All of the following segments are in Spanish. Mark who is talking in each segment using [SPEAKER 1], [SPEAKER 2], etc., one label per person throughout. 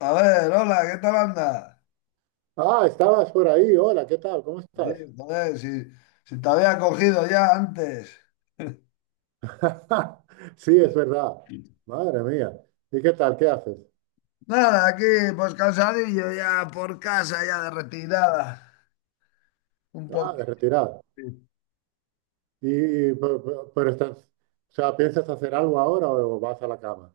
[SPEAKER 1] A ver, hola, ¿qué tal anda?
[SPEAKER 2] Ah, estabas por ahí. Hola, ¿qué tal? ¿Cómo
[SPEAKER 1] Sí,
[SPEAKER 2] estás?
[SPEAKER 1] joder, si te había cogido ya antes.
[SPEAKER 2] Sí, es verdad. Madre mía. ¿Y qué tal? ¿Qué haces?
[SPEAKER 1] Nada, aquí pues cansadillo ya por casa, ya de retirada. Un
[SPEAKER 2] Ah, de
[SPEAKER 1] poquito.
[SPEAKER 2] retirar. Y, pero estás, o sea, ¿piensas hacer algo ahora o vas a la cama?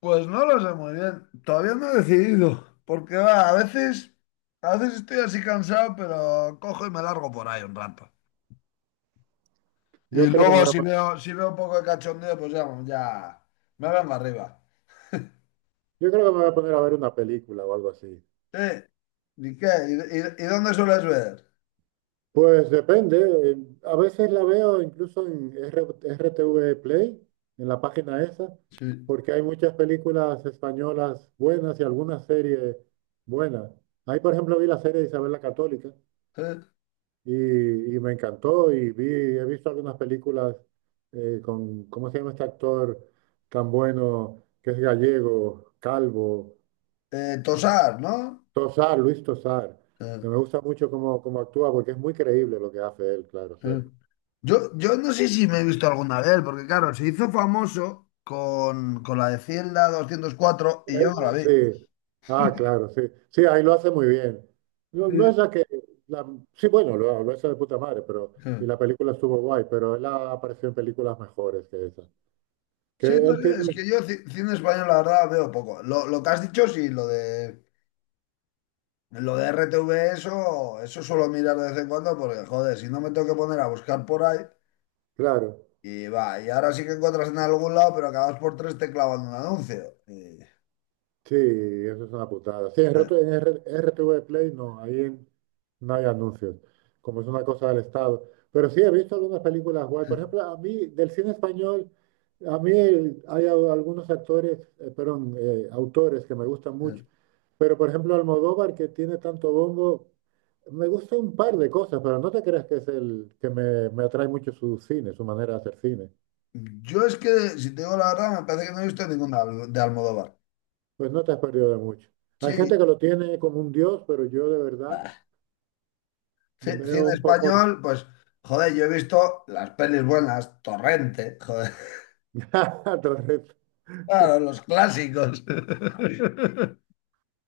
[SPEAKER 1] Pues no lo sé muy bien. Todavía no he decidido. Porque va, a veces estoy así cansado, pero cojo y me largo por ahí un rato. Y
[SPEAKER 2] Yo creo que me
[SPEAKER 1] luego
[SPEAKER 2] voy a,
[SPEAKER 1] si
[SPEAKER 2] pon-
[SPEAKER 1] veo, si veo un poco de cachondeo, pues ya, ya me vengo arriba.
[SPEAKER 2] yo creo que me voy a poner a ver una película o algo así.
[SPEAKER 1] Sí. ¿Y qué? ¿Y dónde sueles ver?
[SPEAKER 2] Pues depende. eh, A veces la veo incluso en RTV Play, en la página esa,
[SPEAKER 1] Sí.
[SPEAKER 2] porque hay muchas películas españolas buenas y algunas series buenas. Ahí, por ejemplo, vi la serie de Isabel la Católica
[SPEAKER 1] ¿Eh?
[SPEAKER 2] y, y me encantó y he visto algunas películas con, ¿cómo se llama este actor tan bueno que es gallego, calvo? Ah,
[SPEAKER 1] Tosar, ¿no?
[SPEAKER 2] Tosar, Luis Tosar.
[SPEAKER 1] Eh,
[SPEAKER 2] Que Me gusta mucho cómo actúa porque es muy creíble lo que hace él, claro,
[SPEAKER 1] eh.
[SPEAKER 2] siempre.
[SPEAKER 1] Yo no sé si me he visto alguna de él, porque claro, se hizo famoso con la de Cielda 204 y
[SPEAKER 2] Eh,
[SPEAKER 1] yo no la vi.
[SPEAKER 2] Sí, ah, claro, sí. Sí, ahí lo hace muy bien. No, no
[SPEAKER 1] Sí,
[SPEAKER 2] es la que... la- sí, bueno, lo hace de puta madre, pero...
[SPEAKER 1] sí.
[SPEAKER 2] Y la película estuvo guay, pero él ha aparecido en películas mejores que esa. Que
[SPEAKER 1] Sí, no
[SPEAKER 2] él
[SPEAKER 1] sé,
[SPEAKER 2] tiene...
[SPEAKER 1] es que yo cine español la verdad veo poco. Lo que has dicho, sí, lo de RTV, eso, eso suelo mirar de vez en cuando, porque joder, si no me tengo que poner a buscar por ahí,
[SPEAKER 2] Claro,
[SPEAKER 1] y va, y ahora sí que encuentras en algún lado, pero acabas por tres te clavan un anuncio. Y,
[SPEAKER 2] sí, eso es una putada. Sí, en RTV Play no, no hay anuncios, como es una cosa del Estado. Pero sí, he visto algunas películas guay. Por ejemplo, a mí, del cine español... A mí hay algunos actores, perdón, autores que me gustan mucho.
[SPEAKER 1] eh.
[SPEAKER 2] Pero, por ejemplo, Almodóvar, que tiene tanto bombo, me gusta un par de cosas, pero no te creas que es el que me atrae mucho su cine, su manera de hacer cine.
[SPEAKER 1] Yo es que, si te digo la verdad, me parece que no he visto ninguna de Almodóvar.
[SPEAKER 2] Pues no te has perdido de mucho. Hay gente
[SPEAKER 1] Sí,
[SPEAKER 2] que lo tiene como un dios, pero yo de verdad
[SPEAKER 1] bah,
[SPEAKER 2] veo
[SPEAKER 1] cine
[SPEAKER 2] un poco...
[SPEAKER 1] español, pues, joder, yo he visto las pelis buenas, Torrente, joder,
[SPEAKER 2] Torres.
[SPEAKER 1] claro, los clásicos.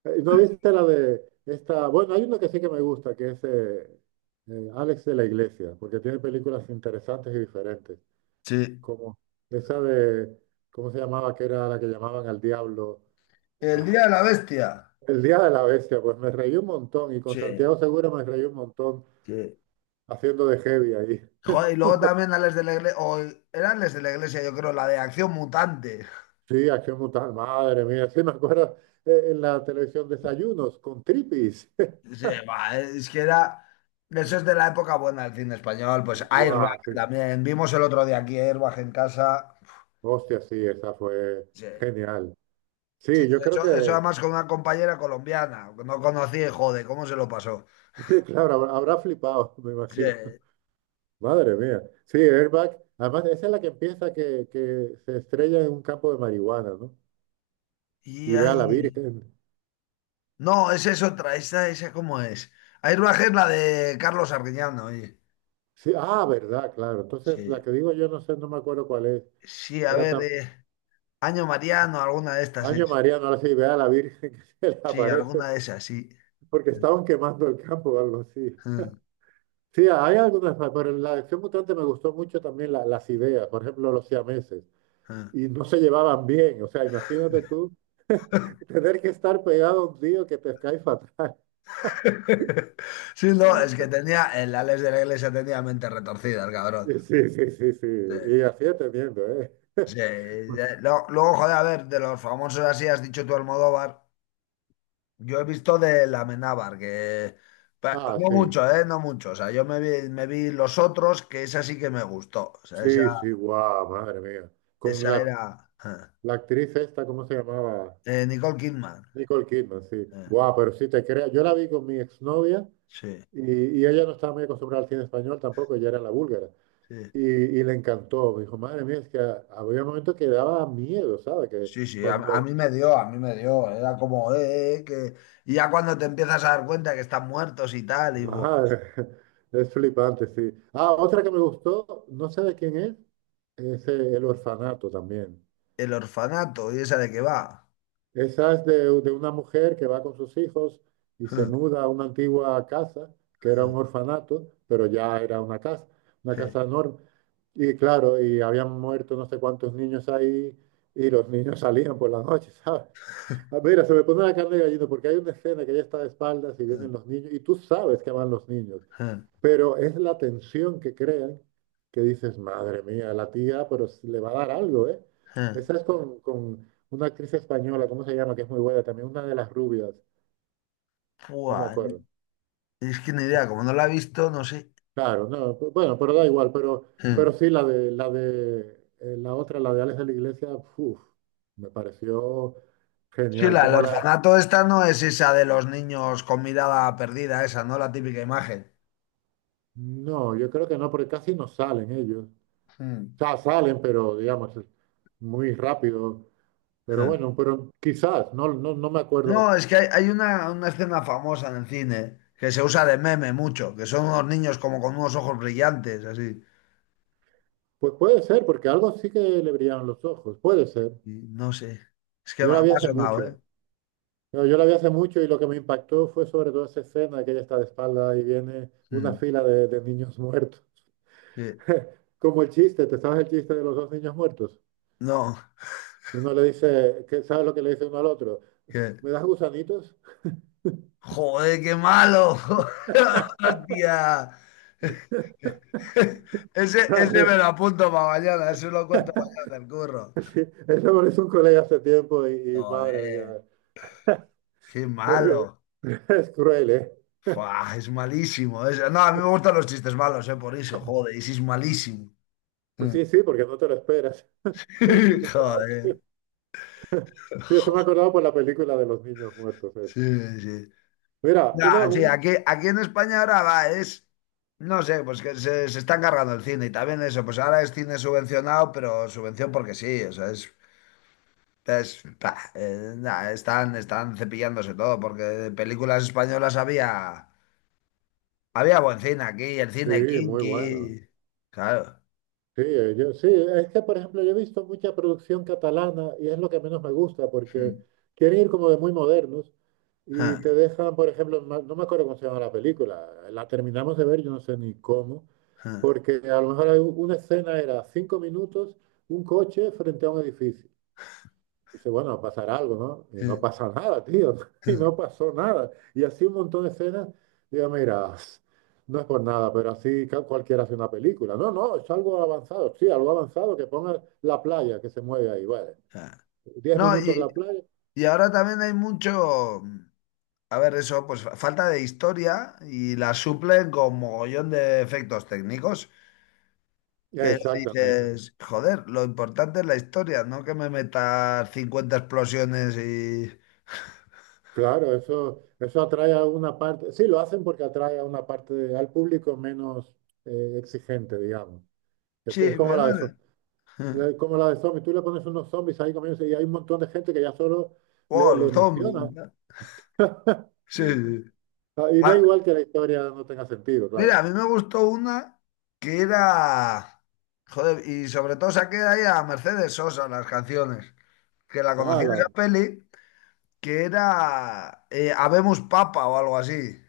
[SPEAKER 2] ¿No viste la de esta? Bueno, hay uno que sí que me gusta, que es Alex de la Iglesia, porque tiene películas interesantes y diferentes,
[SPEAKER 1] Sí.
[SPEAKER 2] como esa de, ¿cómo se llamaba? Que era la que llamaban al diablo.
[SPEAKER 1] El
[SPEAKER 2] Ah,
[SPEAKER 1] Día de la Bestia.
[SPEAKER 2] El Día de la Bestia, pues me reí un montón y con
[SPEAKER 1] Sí,
[SPEAKER 2] Santiago Segura me reí un montón
[SPEAKER 1] sí.
[SPEAKER 2] haciendo de heavy ahí.
[SPEAKER 1] Joder, y luego también a Les de la Iglesia, o eran Les de la Iglesia, yo creo, la de Acción Mutante.
[SPEAKER 2] Sí, Acción Mutal, madre mía, sí me acuerdo en la televisión Desayunos con Tripis.
[SPEAKER 1] Sí, va es que era, eso es de la época buena del cine español, pues Airbag
[SPEAKER 2] Guau, sí.
[SPEAKER 1] también, vimos el otro día aquí Airbag en casa.
[SPEAKER 2] Hostia, sí, esa fue
[SPEAKER 1] Sí.
[SPEAKER 2] genial.
[SPEAKER 1] Sí,
[SPEAKER 2] Sí, yo creo
[SPEAKER 1] eso además con una compañera colombiana, que no conocí, joder, ¿cómo se lo pasó?
[SPEAKER 2] claro, habrá flipado, me
[SPEAKER 1] Sí,
[SPEAKER 2] imagino. Madre mía. Sí, Airbag, además esa es la que empieza que se estrella en un campo de marihuana, ¿no?
[SPEAKER 1] y
[SPEAKER 2] Y ve a la
[SPEAKER 1] ahí...
[SPEAKER 2] Virgen.
[SPEAKER 1] No, esa es otra, esa cómo es. Hay una que es la de Carlos Arguiñano, oye.
[SPEAKER 2] Sí, ah, verdad, claro. Entonces, la
[SPEAKER 1] Sí,
[SPEAKER 2] que digo yo no sé, no me acuerdo cuál es.
[SPEAKER 1] sí,
[SPEAKER 2] Que
[SPEAKER 1] a
[SPEAKER 2] era
[SPEAKER 1] ver,
[SPEAKER 2] tan
[SPEAKER 1] Año Mariano, alguna de estas
[SPEAKER 2] año
[SPEAKER 1] es.
[SPEAKER 2] María, no sé si ve a la Virgen que se le
[SPEAKER 1] Sí,
[SPEAKER 2] aparece,
[SPEAKER 1] alguna de esas, sí.
[SPEAKER 2] porque estaban quemando el campo o algo así. Sí, hay algunas más, pero en la acción mutante me gustó mucho también las ideas, por ejemplo, los siameses, y no se llevaban bien, o sea, imagínate tú tener que estar pegado a un tío que te cae fatal.
[SPEAKER 1] Sí, no, es que tenía, el Alex de la Iglesia tenía mente retorcida, el cabrón.
[SPEAKER 2] Sí, sí, sí, sí, sí,
[SPEAKER 1] Sí,
[SPEAKER 2] y así entendiendo, ¿eh?
[SPEAKER 1] sí, no, luego, joder, a ver, de los famosos así, has dicho tú Almodóvar. Yo he visto de la Amenábar, que
[SPEAKER 2] Ah,
[SPEAKER 1] no
[SPEAKER 2] sí,
[SPEAKER 1] mucho, ¿eh? No mucho. O sea, yo me vi los otros, que esa sí que me gustó. O sea, esa,
[SPEAKER 2] sí, sí, guau, madre mía. Con
[SPEAKER 1] esa
[SPEAKER 2] la,
[SPEAKER 1] era
[SPEAKER 2] la actriz esta, ¿cómo se llamaba?
[SPEAKER 1] Nicole Kidman.
[SPEAKER 2] Nicole Kidman, sí.
[SPEAKER 1] eh,
[SPEAKER 2] Guau, pero sí te creas, yo la vi con mi exnovia.
[SPEAKER 1] sí,
[SPEAKER 2] Y ella no estaba muy acostumbrada al cine español tampoco, ella era la búlgara.
[SPEAKER 1] sí.
[SPEAKER 2] Y le encantó, me dijo, madre mía, es que a había momentos que daba miedo, ¿sabes?
[SPEAKER 1] Sí, sí, a
[SPEAKER 2] Cuando,
[SPEAKER 1] mí me dio, a mí me dio. Era como, que... Y ya cuando te empiezas a dar cuenta que están muertos y tal, y buah,
[SPEAKER 2] madre, es flipante, sí. Ah, otra que me gustó, no sé de quién es El Orfanato también.
[SPEAKER 1] el orfanato, ¿y esa de qué va?
[SPEAKER 2] Esa es de una mujer que va con sus hijos y se muda a una antigua casa, que era un orfanato, pero ya era una casa enorme. Y claro, y habían muerto no sé cuántos niños ahí y los niños salían por la noche, ¿sabes? Ah, mira, se me pone la carne de gallina porque hay una escena que ella está de espaldas y vienen los niños y tú sabes que van los niños. Pero es la tensión que crean, que dices, madre mía, la tía, pero le va a dar algo, ¿eh? Esa es con una actriz española, ¿cómo se llama? Que es muy buena también, una de las rubias, no me
[SPEAKER 1] Buah,
[SPEAKER 2] acuerdo.
[SPEAKER 1] es que ni idea, como no la he visto, no sé.
[SPEAKER 2] Claro, no, bueno, pero da igual, pero sí, la otra, la de Alex de la Iglesia, uf, me pareció
[SPEAKER 1] Sí,
[SPEAKER 2] genial.
[SPEAKER 1] la del orfanato esta no es esa de los niños con mirada perdida, esa, ¿no? La típica imagen.
[SPEAKER 2] No, yo creo que no, porque casi no salen ellos. O
[SPEAKER 1] Mm.
[SPEAKER 2] sea, salen, pero digamos, es muy rápido. Pero
[SPEAKER 1] Mm.
[SPEAKER 2] bueno, pero quizás, no me
[SPEAKER 1] No,
[SPEAKER 2] acuerdo.
[SPEAKER 1] es que hay una escena famosa en el cine que se usa de meme mucho, que son unos niños como con unos ojos brillantes, así.
[SPEAKER 2] Pues puede ser, porque algo sí que le brillaban los ojos, puede ser.
[SPEAKER 1] Y no sé. Es que
[SPEAKER 2] Yo la
[SPEAKER 1] me
[SPEAKER 2] vi
[SPEAKER 1] ha
[SPEAKER 2] hace
[SPEAKER 1] sonado, ¿eh?
[SPEAKER 2] mucho. Yo la vi hace mucho y lo que me impactó fue sobre todo esa escena de que ella está de espalda y viene una
[SPEAKER 1] Mm,
[SPEAKER 2] fila de niños muertos.
[SPEAKER 1] sí.
[SPEAKER 2] Como el chiste, ¿te sabes el chiste de los dos niños muertos?
[SPEAKER 1] No,
[SPEAKER 2] Uno le dice, qué, ¿sabes lo que le dice uno al otro?
[SPEAKER 1] que.
[SPEAKER 2] ¿Me das gusanitos?
[SPEAKER 1] ¡Joder, qué malo! ¡Hostia! Ese me
[SPEAKER 2] Madre,
[SPEAKER 1] lo apunto para mañana, eso lo cuento mañana, el curro.
[SPEAKER 2] sí, eso me lo hizo un colega hace tiempo y madre
[SPEAKER 1] Joder.
[SPEAKER 2] mía,
[SPEAKER 1] Qué malo.
[SPEAKER 2] es, es cruel, ¿eh?
[SPEAKER 1] Fua, es malísimo. No, a mí me gustan los chistes malos, por eso, joder, y si es malísimo. Mm.
[SPEAKER 2] Sí, sí, porque no te lo esperas. Sí, sí,
[SPEAKER 1] Joder.
[SPEAKER 2] sí. Sí, eso me acordaba por la película de los niños muertos.
[SPEAKER 1] Sí,
[SPEAKER 2] Eso.
[SPEAKER 1] sí.
[SPEAKER 2] Mira,
[SPEAKER 1] No,
[SPEAKER 2] una,
[SPEAKER 1] sí,
[SPEAKER 2] un...
[SPEAKER 1] aquí en España ahora va, es, no sé, pues que se están cargando el cine y también eso, pues ahora es cine subvencionado, pero subvención porque sí, o sea, es, nah, están cepillándose todo, porque de películas españolas había buen cine aquí, el
[SPEAKER 2] Sí,
[SPEAKER 1] cine
[SPEAKER 2] muy bueno.
[SPEAKER 1] kinky, claro.
[SPEAKER 2] Sí, sí, es que, por ejemplo, yo he visto mucha producción catalana y es lo que menos me gusta porque quieren ir como de muy modernos y te dejan, por ejemplo, no me acuerdo cómo se llama la película, la terminamos de ver, yo no sé ni cómo, porque a lo mejor hay una escena era cinco minutos, un coche frente a un edificio. Dice, bueno, va a pasar algo, ¿no? Y no
[SPEAKER 1] Mm,
[SPEAKER 2] pasa nada, tío. Y
[SPEAKER 1] mm.
[SPEAKER 2] no pasó nada. Y así un montón de escenas. Digo, mira, no es por nada, pero así cualquiera hace una película. No, no, es algo avanzado. Sí, algo avanzado que ponga la playa que se mueve ahí. Bueno,
[SPEAKER 1] Ah.
[SPEAKER 2] diez
[SPEAKER 1] No,
[SPEAKER 2] minutos
[SPEAKER 1] y,
[SPEAKER 2] la playa.
[SPEAKER 1] y ahora también hay mucho, a ver, eso, pues falta de historia y la suplen con mogollón de efectos técnicos. Pero
[SPEAKER 2] Exactamente.
[SPEAKER 1] dices, joder, lo importante es la historia, no que me metas 50 explosiones y...
[SPEAKER 2] Claro, eso atrae a una parte. Sí, lo hacen porque atrae a una parte al público menos exigente, digamos.
[SPEAKER 1] Sí,
[SPEAKER 2] Esto es como
[SPEAKER 1] pero
[SPEAKER 2] la
[SPEAKER 1] no
[SPEAKER 2] de,
[SPEAKER 1] sé.
[SPEAKER 2] Le- Como la de zombies, tú le pones unos zombies ahí comiéndose y hay un montón de gente que ya solo
[SPEAKER 1] Wow,
[SPEAKER 2] le
[SPEAKER 1] los zombies.
[SPEAKER 2] emociona.
[SPEAKER 1] Y tal. Sí, sí.
[SPEAKER 2] Ah, y da
[SPEAKER 1] Ah,
[SPEAKER 2] igual que la historia no tenga sentido,
[SPEAKER 1] mira,
[SPEAKER 2] claro.
[SPEAKER 1] a mí me gustó una que era... Joder, y sobre todo saqué ahí a Mercedes Sosa las canciones, que la conocí
[SPEAKER 2] Ah,
[SPEAKER 1] en
[SPEAKER 2] la,
[SPEAKER 1] esa peli que era Habemos Papa o algo así,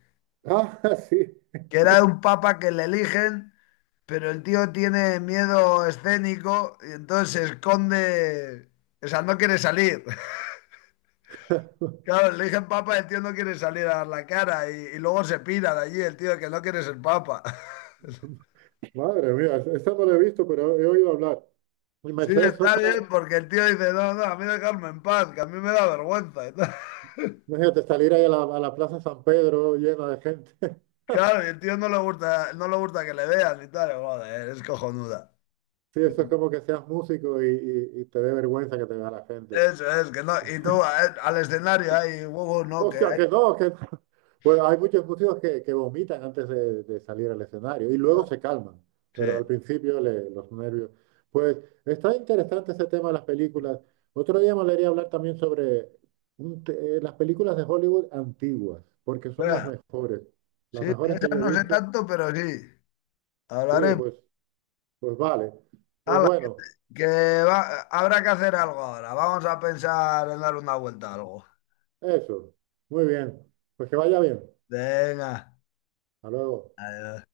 [SPEAKER 2] sí.
[SPEAKER 1] que era un papa que le eligen, pero el tío tiene miedo escénico y entonces se esconde, o sea, no quiere salir. Claro, le eligen papa, el tío no quiere salir a dar la cara y luego se pira de allí el tío que no quiere ser papa.
[SPEAKER 2] Madre mía, esa no la he visto, pero he oído hablar. Y
[SPEAKER 1] Sí,
[SPEAKER 2] Mercedes
[SPEAKER 1] está
[SPEAKER 2] Sosa,
[SPEAKER 1] bien, porque el tío dice, no, no, a mí dejarme en paz, que a mí me da vergüenza y tal.
[SPEAKER 2] imagínate salir ahí a a la Plaza San Pedro llena de gente.
[SPEAKER 1] Claro, y el tío no le gusta, no le gusta que le vean y tal. Joder, es cojonuda.
[SPEAKER 2] Sí, eso es como que seas músico y te dé vergüenza que te vea la gente.
[SPEAKER 1] Eso es, que no. Y tú al escenario ahí, huevos, no, que
[SPEAKER 2] Hostia,
[SPEAKER 1] hay.
[SPEAKER 2] que no, que no. Bueno, hay muchos músicos que vomitan antes de salir al escenario y luego se calman, pero al
[SPEAKER 1] Sí.
[SPEAKER 2] principio los nervios. Pues está interesante ese tema de las películas. Otro día me gustaría hablar también sobre las películas de Hollywood antiguas, porque son
[SPEAKER 1] Espera, sí,
[SPEAKER 2] las
[SPEAKER 1] de
[SPEAKER 2] mejores que
[SPEAKER 1] esas
[SPEAKER 2] yo he
[SPEAKER 1] no sé
[SPEAKER 2] visto.
[SPEAKER 1] tanto, pero sí.
[SPEAKER 2] Sí,
[SPEAKER 1] Hablaremos.
[SPEAKER 2] pues, pues vale. Pues
[SPEAKER 1] Hala, que,
[SPEAKER 2] bueno,
[SPEAKER 1] que va- habrá que hacer algo ahora. Vamos a pensar en dar una vuelta a algo.
[SPEAKER 2] eso. Muy bien. Pues que vaya bien.
[SPEAKER 1] Venga.
[SPEAKER 2] Hasta luego.
[SPEAKER 1] Adiós.